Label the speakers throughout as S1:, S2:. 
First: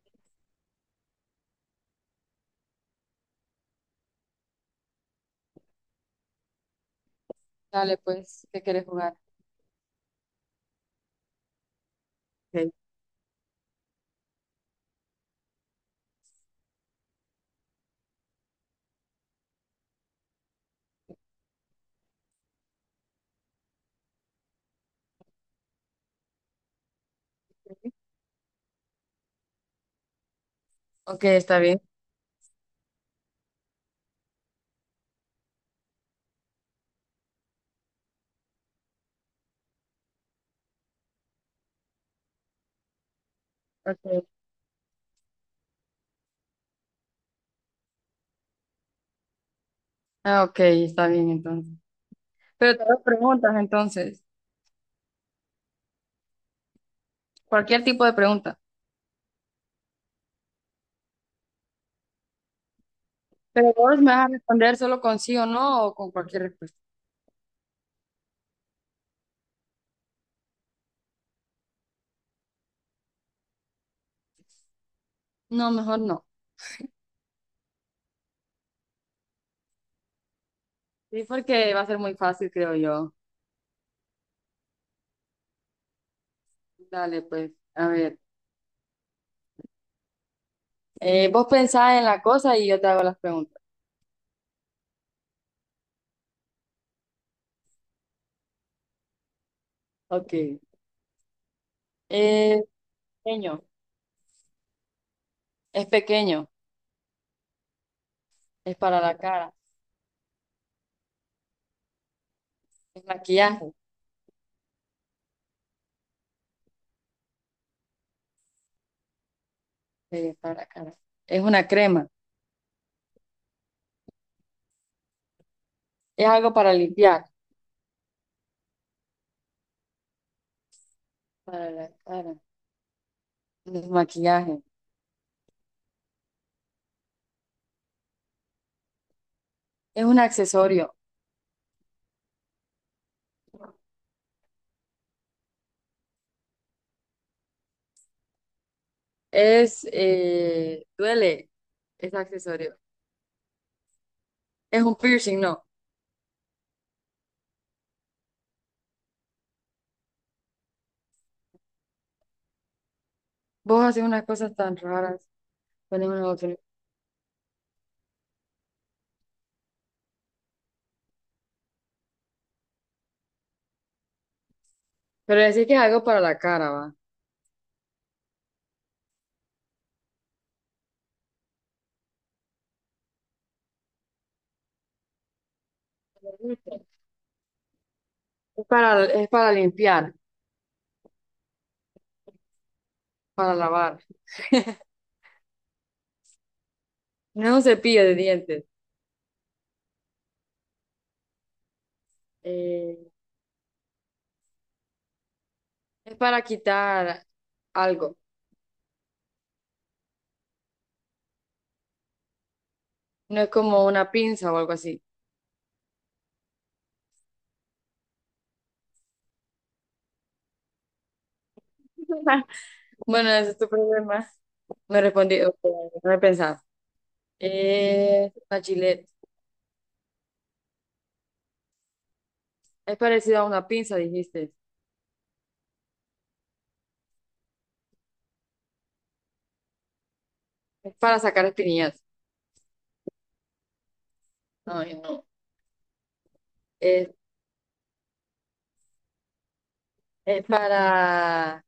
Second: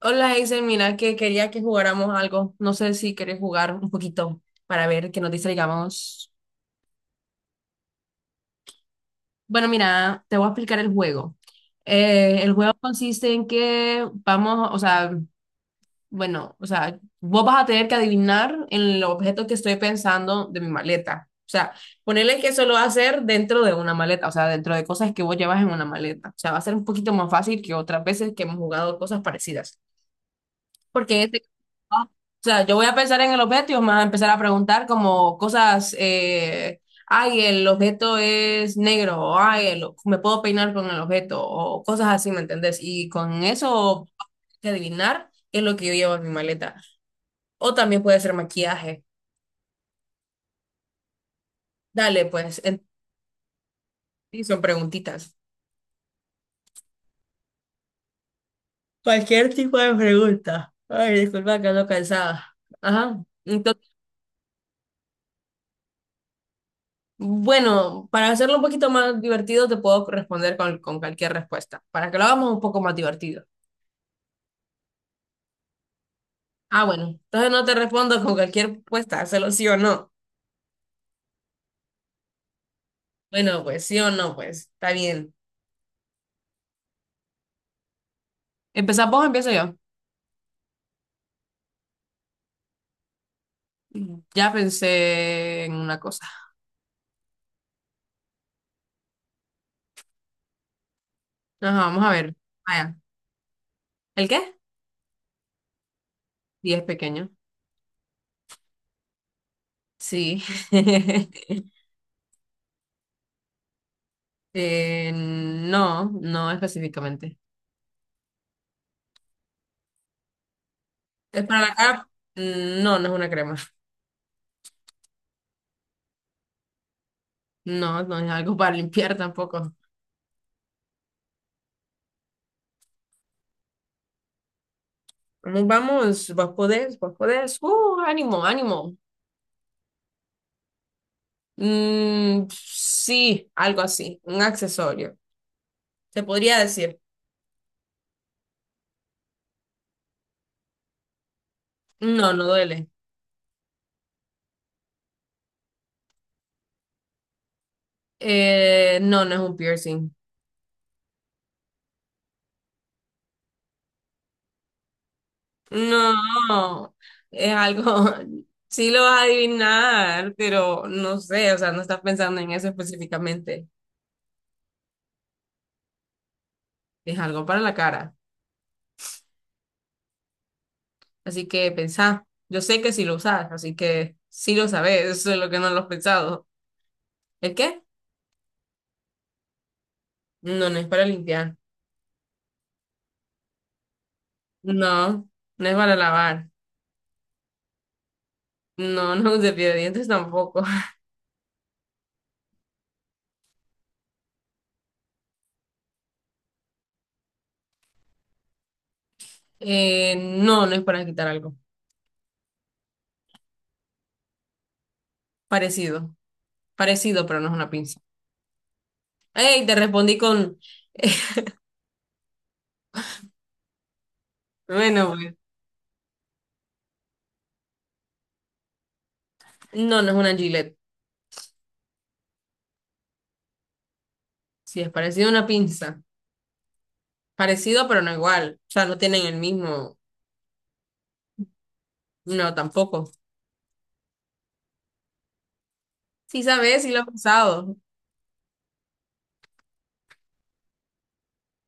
S1: Hola, Hazel, mira que quería que jugáramos algo. No sé si quieres jugar un poquito para ver que nos distraigamos.
S2: Dale, pues, ¿qué quieres jugar?
S1: Bueno, mira, te voy a explicar el juego. El
S2: Ok,
S1: juego consiste en que vamos, o sea, bueno, o sea, vos vas a tener que adivinar el objeto que estoy pensando de mi maleta. O sea, ponerle que eso lo va a hacer dentro de una maleta, o sea, dentro de cosas que vos llevas en una maleta. O sea, va a ser un poquito más fácil que otras veces que hemos jugado cosas parecidas. Porque en
S2: ok,
S1: este caso,
S2: está bien.
S1: ¿no? O sea, yo voy a pensar en el objeto y me vas a empezar a preguntar como cosas, ay, el objeto es negro, o ay, me puedo peinar con el objeto, o cosas así, ¿me entendés? Y con eso
S2: Ok.
S1: hay que adivinar qué es lo que yo llevo en mi maleta. O también puede ser maquillaje.
S2: Ah, ok, está bien entonces.
S1: Dale, pues,
S2: Pero te hago preguntas entonces,
S1: y son preguntitas.
S2: cualquier tipo de pregunta.
S1: Cualquier tipo de pregunta. Ay, disculpa, que ando cansada. Ajá.
S2: Pero
S1: Entonces,
S2: vos me vas a responder solo con sí o no o con cualquier respuesta.
S1: bueno, para hacerlo un poquito más divertido, te puedo responder con cualquier respuesta. Para que lo hagamos un poco más divertido.
S2: No, mejor no.
S1: Ah, bueno, entonces no te respondo con cualquier respuesta, hazlo sí o no.
S2: Sí, porque va a ser muy fácil, creo yo.
S1: Bueno, pues sí o no, pues está bien.
S2: Dale, pues, a ver.
S1: ¿Empezamos vos o empiezo yo?
S2: Vos pensás en la cosa y yo te hago las preguntas.
S1: Mm. Ya pensé en una cosa.
S2: Ok.
S1: Ajá, vamos a ver.
S2: Es
S1: Vaya.
S2: pequeño,
S1: ¿El qué?
S2: es pequeño,
S1: 10 pequeño.
S2: es para la cara,
S1: Sí.
S2: es maquillaje,
S1: No, no específicamente.
S2: para la cara. Es
S1: ¿Es para
S2: una
S1: la
S2: crema,
S1: cara? No, no es una crema.
S2: es algo para limpiar,
S1: No, no es algo para limpiar tampoco.
S2: para la cara. El maquillaje
S1: Vamos, vamos, vos podés, vos podés. Ánimo, ánimo.
S2: es un accesorio.
S1: Sí, algo así, un accesorio. Se podría decir,
S2: Es, duele, es
S1: no, no
S2: accesorio.
S1: duele.
S2: Es un piercing, no.
S1: No, no es un piercing.
S2: Vos haces unas cosas tan raras con un otro.
S1: No, es algo, sí lo vas a adivinar, pero no sé, o sea, no estás pensando en eso específicamente.
S2: Pero decir que es algo para la cara, va.
S1: Es algo para la cara. Así que pensá, yo sé que sí lo usas, así que sí lo sabes, eso es lo que no lo has pensado. ¿El qué?
S2: Es para limpiar,
S1: No, no es para limpiar.
S2: para lavar.
S1: No, no es para lavar.
S2: No es un cepillo de dientes.
S1: No, no es de pie de dientes tampoco.
S2: Eh, es para quitar algo.
S1: No, no es para quitar algo.
S2: No es como una pinza o algo así.
S1: Parecido. Parecido, pero no es una pinza. ¡Ey! Te respondí con.
S2: Bueno, ese es tu problema. No
S1: Bueno, pues.
S2: respondí. Ok, no he pensado. Una chile.
S1: No, no es una Gillette.
S2: Es parecido a una pinza, dijiste.
S1: Sí, es parecido a una pinza. Parecido, pero no igual. O sea, no tienen el mismo.
S2: Es para sacar espinillas.
S1: No, tampoco.
S2: Ay, no.
S1: Sí, sabes, sí lo he
S2: Es,
S1: usado.
S2: es para...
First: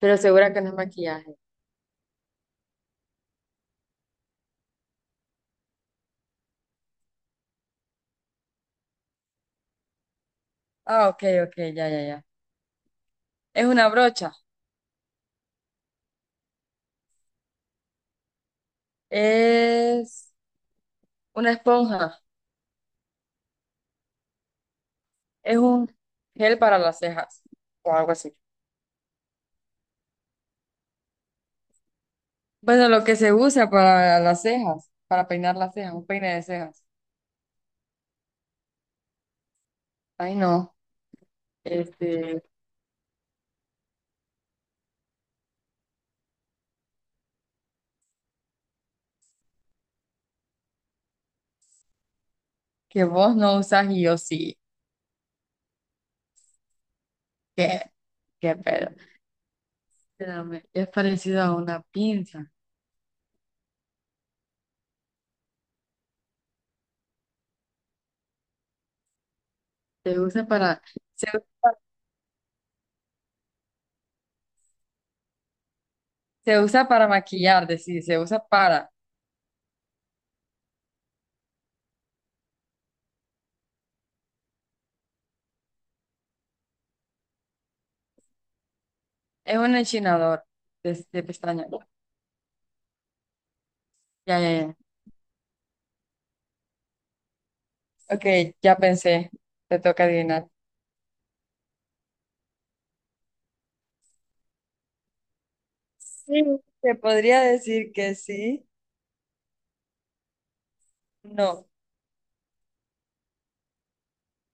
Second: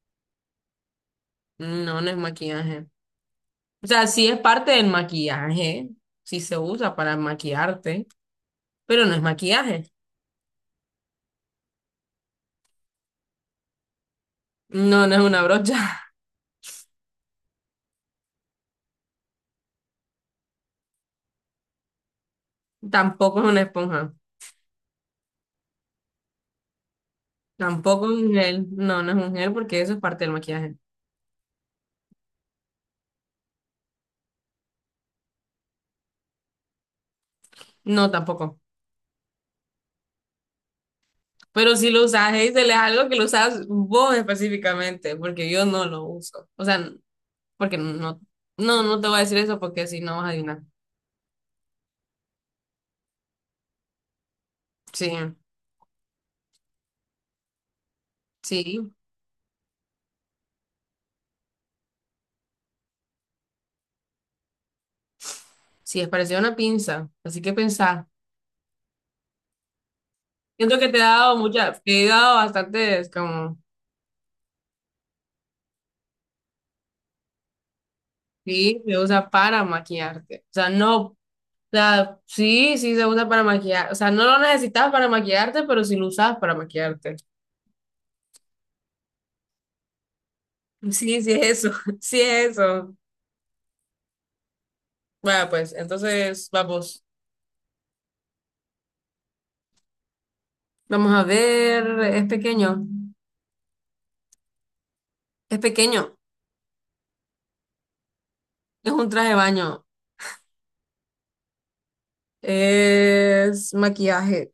S2: Pero segura que no es maquillaje.
S1: No, no es maquillaje. O sea, sí es parte del maquillaje. Sí se usa para maquillarte, pero no es maquillaje.
S2: Ah, ok, ok, ya, ya, ya. Es una brocha.
S1: No, no es una brocha.
S2: Es una esponja.
S1: Tampoco es una esponja.
S2: Es un gel para las cejas. O
S1: Tampoco
S2: algo
S1: es
S2: así.
S1: un gel. No, no es un gel porque eso es parte del maquillaje.
S2: Bueno, lo que se usa para las cejas, para peinar las cejas, un peine de cejas.
S1: No, tampoco.
S2: Ay, no.
S1: Pero si lo usas,
S2: Este,
S1: Hazel, es algo que lo usas vos específicamente, porque yo no lo uso. O sea, porque no, no, no te voy a decir eso porque si no vas a adivinar.
S2: que vos no usas y yo sí.
S1: Sí,
S2: ¿Qué? ¿Qué pedo?
S1: sí,
S2: Espérame, es parecido a una pinza.
S1: sí, es parecido a una pinza. Así que pensá.
S2: Se usa
S1: Siento
S2: para,
S1: que
S2: se usa,
S1: te he dado bastantes como,
S2: se usa para maquillar, decir, se usa
S1: sí,
S2: para.
S1: se usa para maquillarte. O sea, no O sea, sí, sí se usa para maquillar. O sea, no lo necesitas para maquillarte, pero sí lo usas para maquillarte.
S2: Es un enchinador de,
S1: Sí,
S2: de
S1: sí es
S2: pestañas.
S1: eso, sí es eso.
S2: Ya, ya, ya.
S1: Bueno, pues entonces vamos.
S2: Ok, ya pensé. Te toca adivinar.
S1: Vamos a ver, es pequeño, es pequeño,
S2: Sí, te podría decir que sí.
S1: es un traje de baño,
S2: No,
S1: es maquillaje,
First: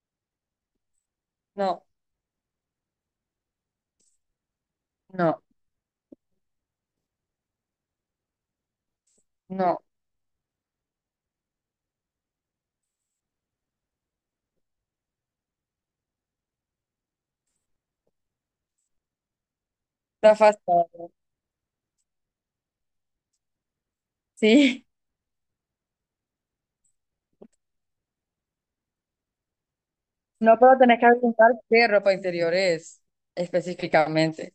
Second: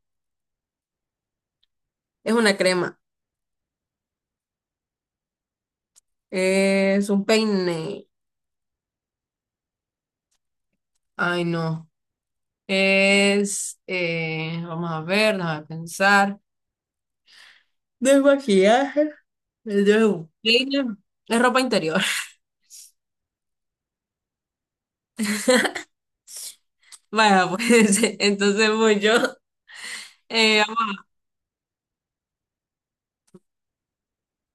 S2: no,
S1: es una crema,
S2: no,
S1: es un peine.
S2: no.
S1: Ay, no. Vamos a ver, déjame pensar. Desmaquillaje. Es de un
S2: Está fácil.
S1: peine. Es ropa interior.
S2: Sí.
S1: Vaya, pues entonces voy yo.
S2: No,
S1: Eh,
S2: pero tenés que preguntar qué ropa interior es específicamente.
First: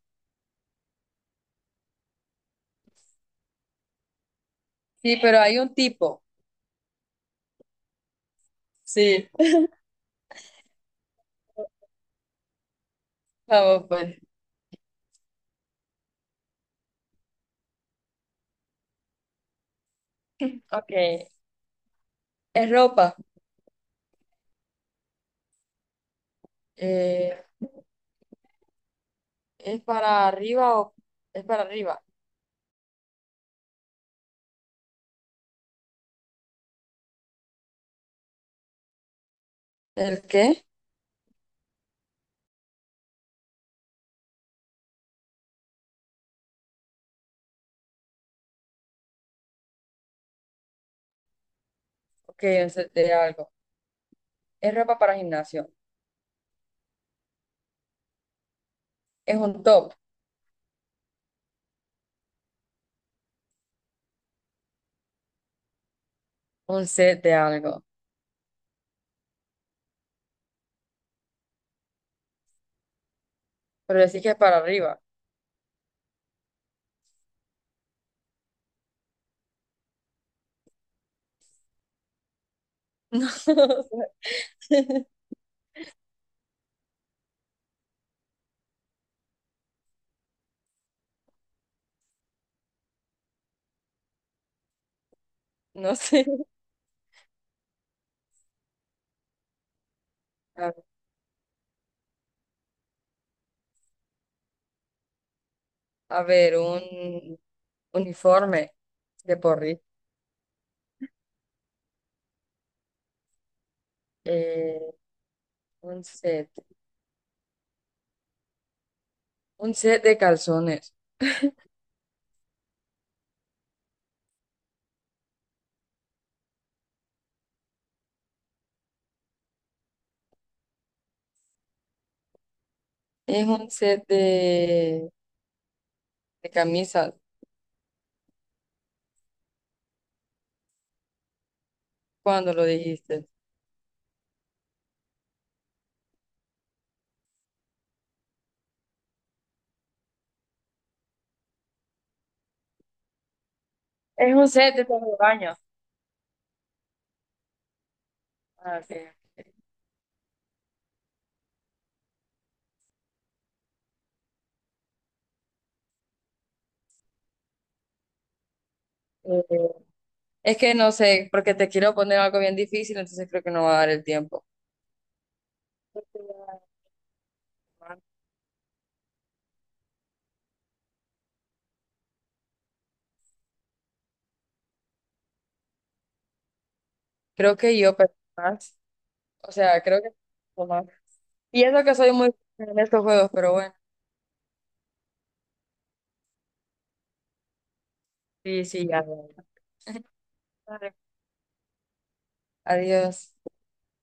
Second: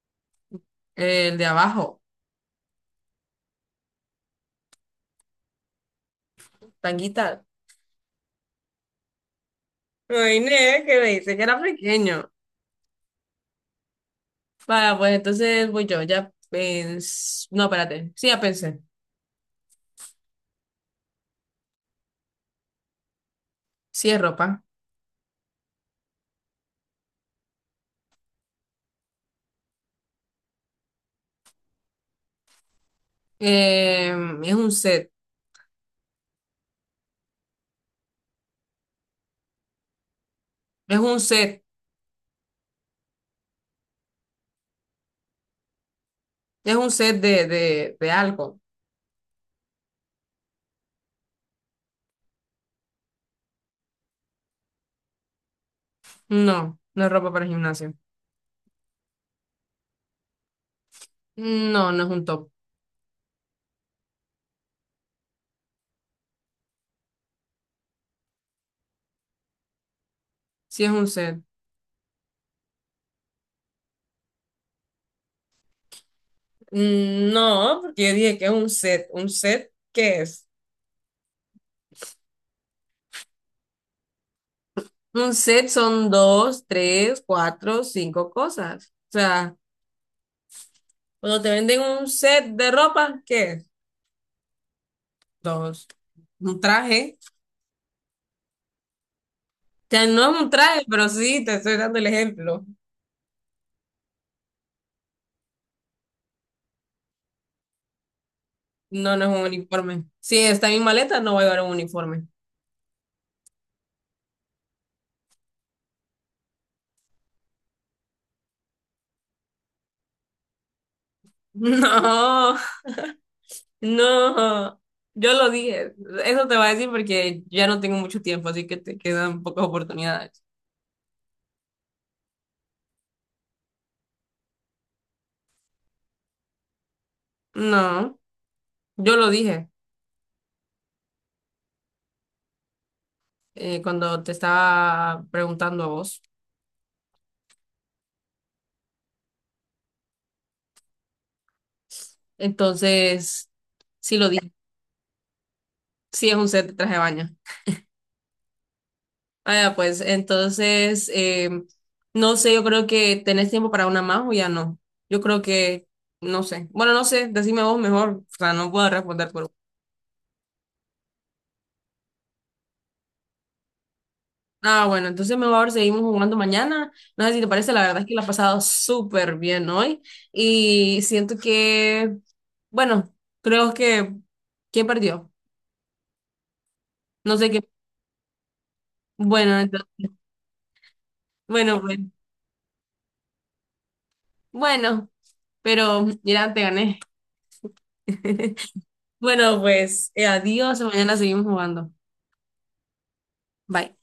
S1: el de abajo,
S2: Sí, pero hay un tipo.
S1: tanguita.
S2: Sí.
S1: Me ne que me dice que era pequeño.
S2: Vamos, pues.
S1: Vaya, pues entonces voy yo. No, espérate. Sí, ya pensé.
S2: Ok. Es ropa.
S1: Sí, es ropa.
S2: Eh, ¿Es para arriba o es para arriba?
S1: Eh, es un set.
S2: ¿El qué?
S1: Es un set. Es un set de, algo.
S2: Ok, un set de algo. ¿Es ropa para gimnasio?
S1: No, no es ropa para gimnasio.
S2: ¿Es un top?
S1: No, no es un top.
S2: Un set de algo.
S1: Sí, es un set.
S2: Pero decís que es para arriba.
S1: No, porque yo dije que es un set. ¿Un set qué es? Un set son dos, tres, cuatro, cinco cosas. O sea, cuando te venden un set de ropa, ¿qué es? Dos.
S2: No sé. No sé.
S1: Un traje. O sea, no es un
S2: A,
S1: traje, pero sí, te estoy dando el ejemplo.
S2: a ver, un uniforme
S1: No, no es
S2: de
S1: un
S2: porri.
S1: uniforme. Si está en mi maleta, no voy a llevar un uniforme.
S2: Eh, un set. Un set de calzones.
S1: No, no. Yo lo dije. Eso te va a decir porque ya no tengo mucho tiempo, así que te quedan pocas oportunidades.
S2: Es un set de camisas.
S1: No, yo lo dije,
S2: ¿Cuándo lo dijiste?
S1: cuando te estaba preguntando a vos. Entonces, sí lo
S2: Es un
S1: dije,
S2: set de todo de baño.
S1: sí es un set de traje de baño.
S2: Ah, ok.
S1: Ah, ya, pues, entonces, no sé, yo creo que tenés tiempo para una más o ya no. Yo creo que, no sé. Bueno, no sé, decime vos mejor, o sea, no puedo responder
S2: Eh,
S1: por...
S2: Es que no sé, porque te quiero poner algo bien difícil, entonces creo que no va a dar el tiempo.
S1: Ah, bueno, entonces mejor seguimos jugando mañana. No sé si te parece, la verdad es que la he pasado súper bien hoy y siento que, bueno, creo que, ¿quién perdió? No sé
S2: Creo
S1: qué.
S2: que yo pensé más. O
S1: Bueno,
S2: sea,
S1: entonces,
S2: creo que pensé más. Y
S1: bueno,
S2: eso que
S1: bueno,
S2: soy muy buena en estos juegos, pero bueno.
S1: bueno, pero mira, te gané.
S2: Sí, sí, ya.
S1: Bueno, pues adiós,
S2: Dale.
S1: mañana seguimos jugando.
S2: Adiós.
S1: Bye.